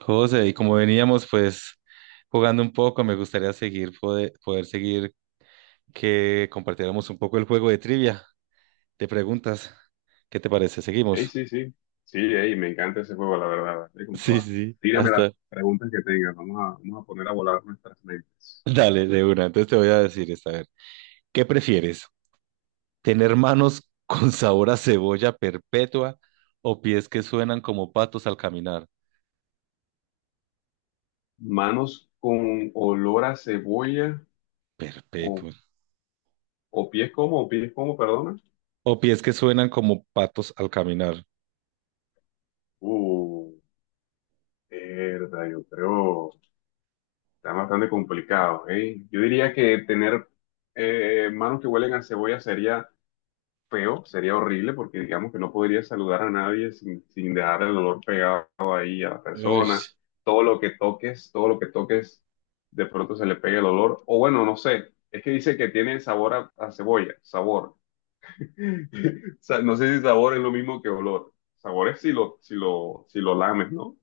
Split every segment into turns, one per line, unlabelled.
José, y como veníamos jugando un poco, me gustaría seguir poder seguir que compartiéramos un poco el juego de trivia. De preguntas, ¿qué te parece?
Ey,
¿Seguimos?
sí, sí. Sí, ey, me encanta ese juego, la verdad. Dale con
Sí,
toda.
sí,
Tírame las
hasta.
preguntas que tengas. Vamos a poner a volar nuestras mentes.
Dale, de una. Entonces te voy a decir esta, a ver. ¿Qué prefieres? ¿Tener manos con sabor a cebolla perpetua o pies que suenan como patos al caminar?
Manos con olor a cebolla o,
Perpetua.
o pies como, perdona.
O pies que suenan como patos al caminar.
Uh, Verdad, yo creo. Está bastante complicado, ¿eh? Yo diría que tener manos que huelen a cebolla sería feo, sería horrible porque digamos que no podría saludar a nadie sin dejar el olor pegado ahí a la persona.
Ush.
Todo lo que toques, todo lo que toques, de pronto se le pega el olor. O bueno, no sé, es que dice que tiene sabor a cebolla, sabor. No sé si sabor es lo mismo que olor. Sabor es si lo lames, ¿no?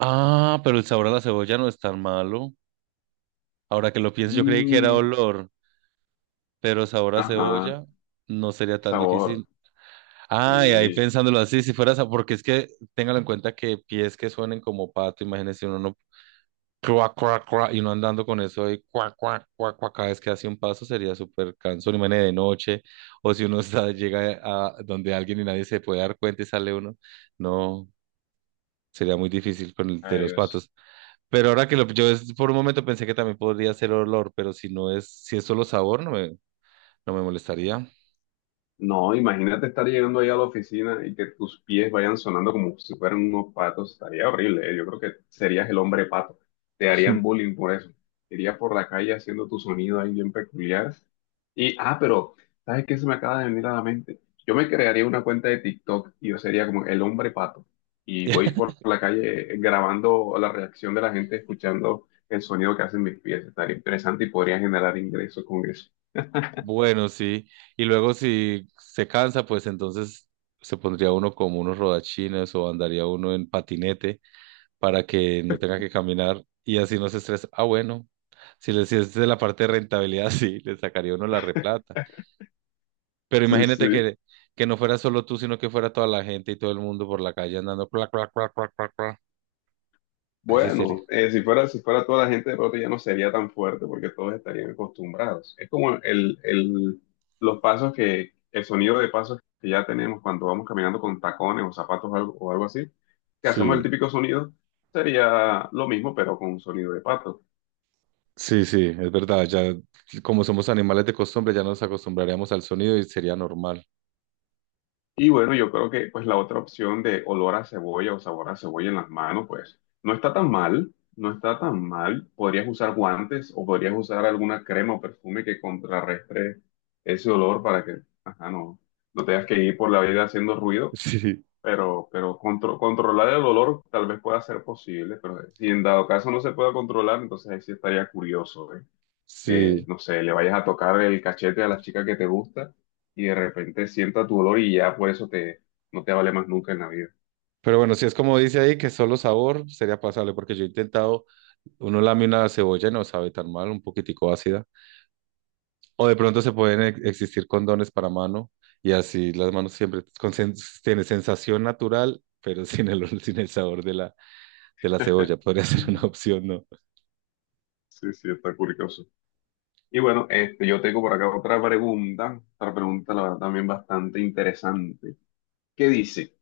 Ah, pero el sabor a la cebolla no es tan malo. Ahora que lo pienso, yo creí que era
Mm,
olor, pero sabor a
ajá,
cebolla no sería tan
sabor.
difícil. Ay, ahí
Sí,
pensándolo así, si fuera porque es que téngalo en cuenta que pies que suenen como pato, imagínense uno no cuac, cuac, cuac, y uno andando con eso ahí, cuac, cuac, cuac, cuac, cada vez que hace un paso sería súper cansón, imagínense de noche, o si uno está, llega a donde alguien y nadie se puede dar cuenta y sale uno, no, sería muy difícil con el de los
adiós.
patos. Pero ahora que lo, por un momento pensé que también podría ser olor, pero si no es, si es solo sabor, no me molestaría.
No, imagínate estar llegando ahí a la oficina y que tus pies vayan sonando como si fueran unos patos. Estaría horrible, ¿eh? Yo creo que serías el hombre pato. Te harían bullying por eso. Irías por la calle haciendo tu sonido ahí bien peculiar. Y, ah, pero, ¿sabes qué se me acaba de venir a la mente? Yo me crearía una cuenta de TikTok y yo sería como el hombre pato. Y voy por la calle grabando la reacción de la gente escuchando el sonido que hacen mis pies. Estaría interesante y podría generar ingresos con eso.
Bueno, sí. Y luego si se cansa, pues entonces se pondría uno como unos rodachines o andaría uno en patinete para que no tenga que caminar y así no se estresa. Ah, bueno. Si, le, si es de la parte de rentabilidad, sí, le sacaría uno la replata. Pero
Sí,
imagínate
sí.
que no fuera solo tú, sino que fuera toda la gente y todo el mundo por la calle andando, clac, clac, clac, clac, clac, clac. Ahí sí sería.
Bueno, si fuera toda la gente de pronto ya no sería tan fuerte porque todos estarían acostumbrados. Es como los pasos que, el sonido de pasos que ya tenemos cuando vamos caminando con tacones o zapatos o algo así, que hacemos
Sí.
el típico sonido, sería lo mismo pero con un sonido de pato.
Sí, sí, es verdad. Ya como somos animales de costumbre, ya nos acostumbraríamos al sonido y sería normal.
Y bueno, yo creo que pues la otra opción de olor a cebolla o sabor a cebolla en las manos, pues no está tan mal, no está tan mal. Podrías usar guantes o podrías usar alguna crema o perfume que contrarrestre ese olor para que, ajá, no tengas que ir por la vida haciendo ruido,
Sí,
pero controlar el olor tal vez pueda ser posible, pero si en dado caso no se pueda controlar, entonces ahí sí estaría curioso, ¿eh? Que,
sí.
no sé, le vayas a tocar el cachete a la chica que te gusta y de repente sienta tu olor y ya por eso te, no te vale más nunca en la vida.
Pero bueno, si es como dice ahí, que solo sabor sería pasable, porque yo he intentado, uno lame una cebolla y no sabe tan mal, un poquitico ácida. O de pronto se pueden existir condones para mano y así las manos siempre tiene sensación natural, pero sin sin el sabor de la cebolla. Podría ser una
Mm.
opción, ¿no?
Sí, sí, está curioso. Y bueno, este, yo tengo por acá otra pregunta la verdad también bastante interesante. ¿Qué dice?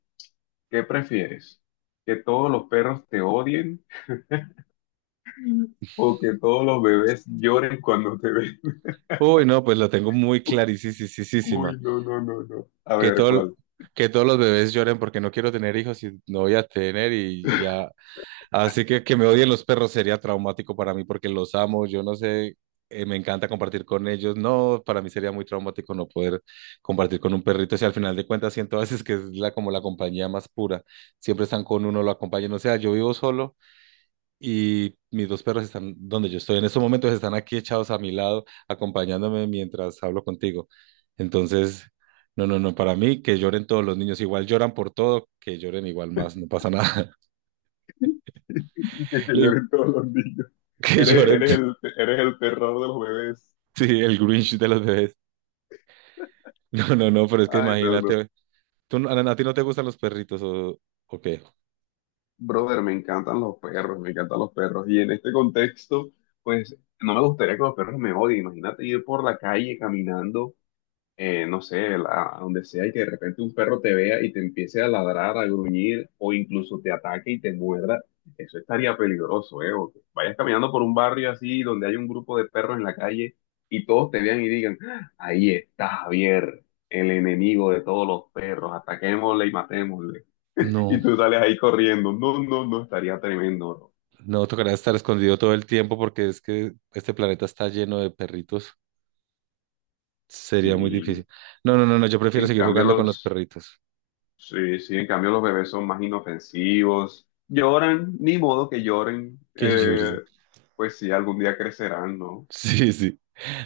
¿Qué prefieres? ¿Que todos los perros te odien o que todos los bebés lloren cuando te ven?
Uy, no, pues la tengo muy clarísima.
Uy, no, no, no, no. A
Que
ver,
todo,
¿cuál?
que todos los bebés lloren porque no quiero tener hijos y no voy a tener y ya. Así que me odien los perros sería traumático para mí porque los amo, yo no sé, me encanta compartir con ellos. No, para mí sería muy traumático no poder compartir con un perrito. Si al final de cuentas siento a veces que es como la compañía más pura. Siempre están con uno, lo acompañan. O sea, yo vivo solo y mis dos perros están donde yo estoy. En estos momentos están aquí echados a mi lado, acompañándome mientras hablo contigo. Entonces, no, no, no, para mí que lloren todos los niños, igual lloran por todo, que lloren igual más, no pasa nada.
Que
Le digo,
lloren todos los niños.
que
Eres,
lloren.
eres el, eres el terror de los bebés.
Sí, el Grinch de los bebés. No, no, no, pero es que
Ay, no, no.
imagínate, ¿tú, a ti no te gustan los perritos o qué?
Brother, me encantan los perros, me encantan los perros. Y en este contexto, pues no me gustaría que los perros me odien. Imagínate ir por la calle caminando no sé, a donde sea, y que de repente un perro te vea y te empiece a ladrar, a gruñir, o incluso te ataque y te muerda, eso estaría peligroso, ¿eh? O que vayas caminando por un barrio así donde hay un grupo de perros en la calle y todos te vean y digan, "Ah, ahí está Javier, el enemigo de todos los perros, ataquémosle y matémosle. Y
No,
tú sales ahí corriendo, no, no, no, estaría tremendo, ¿no?
no, tocará estar escondido todo el tiempo porque es que este planeta está lleno de perritos. Sería muy
Sí,
difícil. No, no, no, no, yo prefiero
en
seguir
cambio
jugando con los
los...
perritos.
Sí, sí, en cambio los bebés son más inofensivos, lloran, ni modo que lloren,
Que llores.
pues sí, algún día crecerán, ¿no?
Sí, sí.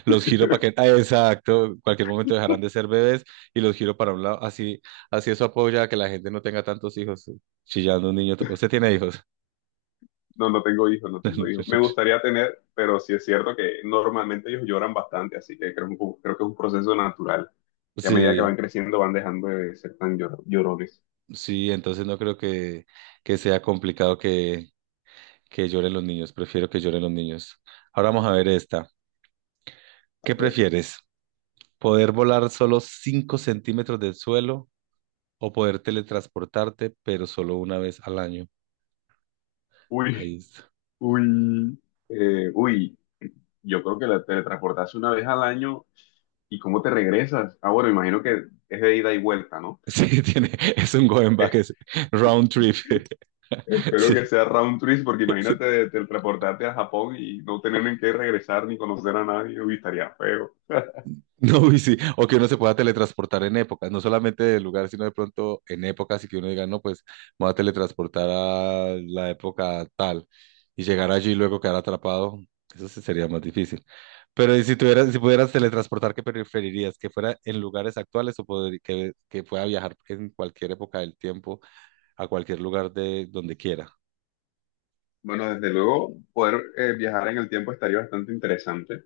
Los giro para que, ah, exacto. Cualquier momento dejarán de ser bebés y los giro para un lado. Así, así eso apoya a que la gente no tenga tantos hijos. Chillando un niño. Usted tiene hijos.
No, no tengo hijos, no tengo hijos. Me gustaría tener, pero sí es cierto que normalmente ellos lloran bastante, así que creo que es un proceso natural. Y a medida que
Sí,
van creciendo van dejando de ser tan llorones.
sí. Entonces no creo que sea complicado que lloren los niños. Prefiero que lloren los niños. Ahora vamos a ver esta.
A
¿Qué
ver,
prefieres? ¿Poder volar solo 5 centímetros del suelo o poder teletransportarte, pero solo una vez al año? Ahí.
uy, uy, uy, yo creo que la teletransportarse una vez al año y cómo te regresas. Ah, bueno, imagino que es de ida y vuelta, ¿no?
Sí, tiene, es un going back, es round trip.
Espero
Sí,
que sea round trip, porque
sí.
imagínate teleportarte a Japón y no tener en qué regresar ni conocer a nadie, uy, estaría feo.
No, y sí, o que uno se pueda teletransportar en épocas, no solamente del lugar, sino de pronto en épocas y que uno diga, no, pues me voy a teletransportar a la época tal y llegar allí y luego quedar atrapado, eso sí sería más difícil. Pero ¿y si tuvieras, si pudieras teletransportar, ¿qué preferirías? ¿Que fuera en lugares actuales o que pueda viajar en cualquier época del tiempo a cualquier lugar de donde quiera?
Bueno, desde luego, poder viajar en el tiempo estaría bastante interesante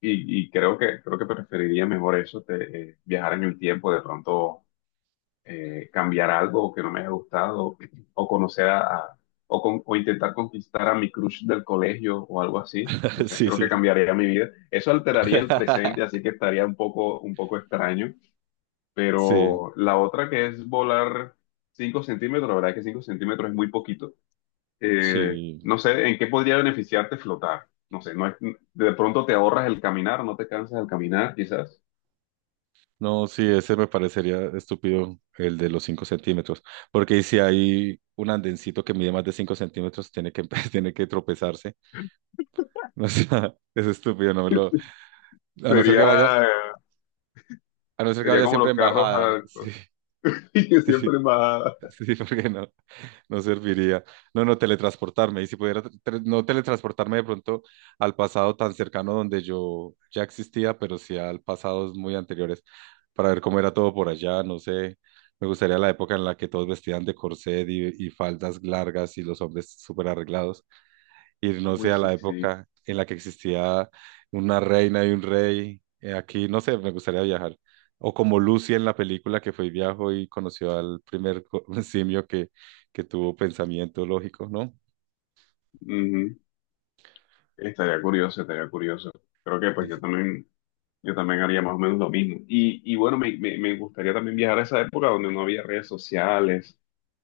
y creo que preferiría mejor eso, viajar en el tiempo, de pronto cambiar algo que no me haya gustado o conocer a, o intentar conquistar a mi crush del colegio o algo así. No sé,
Sí,
creo que
sí.
cambiaría mi vida. Eso alteraría el presente, así que estaría un poco extraño.
Sí.
Pero la otra que es volar 5 centímetros, la verdad que 5 centímetros es muy poquito.
Sí,
No sé, ¿en qué podría beneficiarte flotar? No sé, no es- de pronto te ahorras el caminar, no te cansas al caminar, quizás.
no, sí, ese me parecería estúpido, el de los 5 centímetros, porque si hay un andencito que mide más de 5 centímetros, tiene que, tiene que tropezarse, o sea, es estúpido, no me lo, a no ser que vaya,
Sería, eh,
a no ser que
sería
vaya
como
siempre
los
en
carros
bajada. Sí,
altos, que siempre más...
sí, sí, porque no, no serviría. No, no, teletransportarme. Y si pudiera no teletransportarme de pronto al pasado tan cercano donde yo ya existía, pero sí al pasados muy anteriores, para ver cómo era todo por allá, no sé. Me gustaría la época en la que todos vestían de corset y faldas largas y los hombres súper arreglados, ir, no sé,
Uy,
a
sí,
la
sí.
época en la que existía una reina y un rey. Aquí, no sé, me gustaría viajar. O como Lucy en la película que fue y viajó y conoció al primer simio que tuvo pensamiento lógico, ¿no?
Ujú. Estaría curioso, estaría curioso. Creo que pues
Sí,
yo
sí.
también... Yo también haría más o menos lo mismo. Y bueno, me gustaría también viajar a esa época donde no había redes sociales,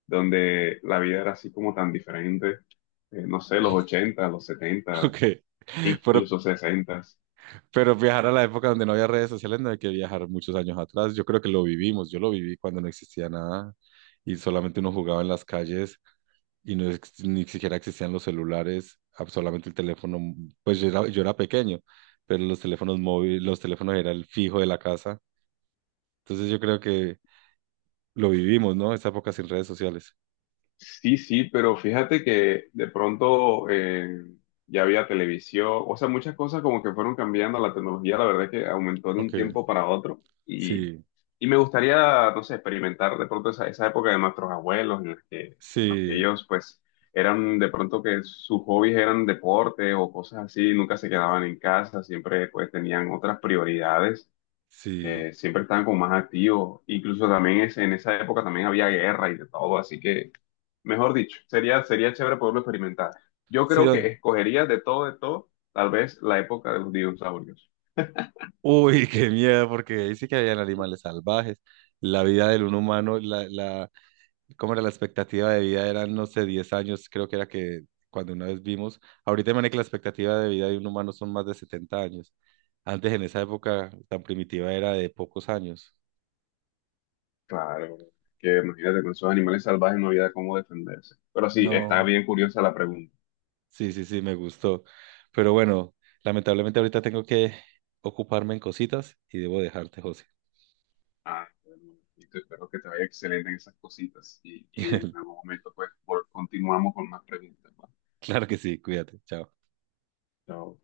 donde la vida era así como tan diferente. No sé, los 80 los setenta
Ok. Pero,
incluso 60.
pero viajar a la época donde no había redes sociales no hay que viajar muchos años atrás. Yo creo que lo vivimos, yo lo viví cuando no existía nada y solamente uno jugaba en las calles y no, ni siquiera existían los celulares, ah, solamente el teléfono, pues yo era pequeño, pero los teléfonos móviles, los teléfonos era el fijo de la casa. Entonces yo creo que lo vivimos, ¿no? Esa época sin redes sociales.
Sí, sí, pero fíjate que de pronto ya había televisión, o sea, muchas cosas como que fueron cambiando, la tecnología la verdad es que aumentó de un
Ok,
tiempo para otro y,
sí,
y me gustaría, no sé, experimentar de pronto esa época de nuestros abuelos en la que, en los que
sí,
ellos pues eran de pronto que sus hobbies eran deporte o cosas así, nunca se quedaban en casa, siempre pues tenían otras prioridades,
sí,
siempre estaban como más activos, incluso también en esa época también había guerra y de todo, así que... Mejor dicho, sería chévere poderlo experimentar. Yo
sí.
creo que escogería de todo, tal vez la época de los dinosaurios.
Uy, qué miedo, porque ahí sí que habían animales salvajes. La vida del un humano, ¿cómo era la expectativa de vida? Eran, no sé, 10 años, creo que era que cuando una vez vimos. Ahorita, imagínate que la expectativa de vida de un humano son más de 70 años. Antes, en esa época tan primitiva, era de pocos años.
Claro, que imagínate con esos animales salvajes no había cómo defenderse. Pero sí, está
No,
bien curiosa la pregunta.
sí, sí, sí, me gustó. Pero bueno, lamentablemente ahorita tengo que ocuparme en cositas y debo dejarte, José.
Ah, bueno, y te espero que te vaya excelente en esas cositas. Y en algún momento, pues, continuamos con más preguntas. ¿Va?
Claro que sí, cuídate, chao.
Chao.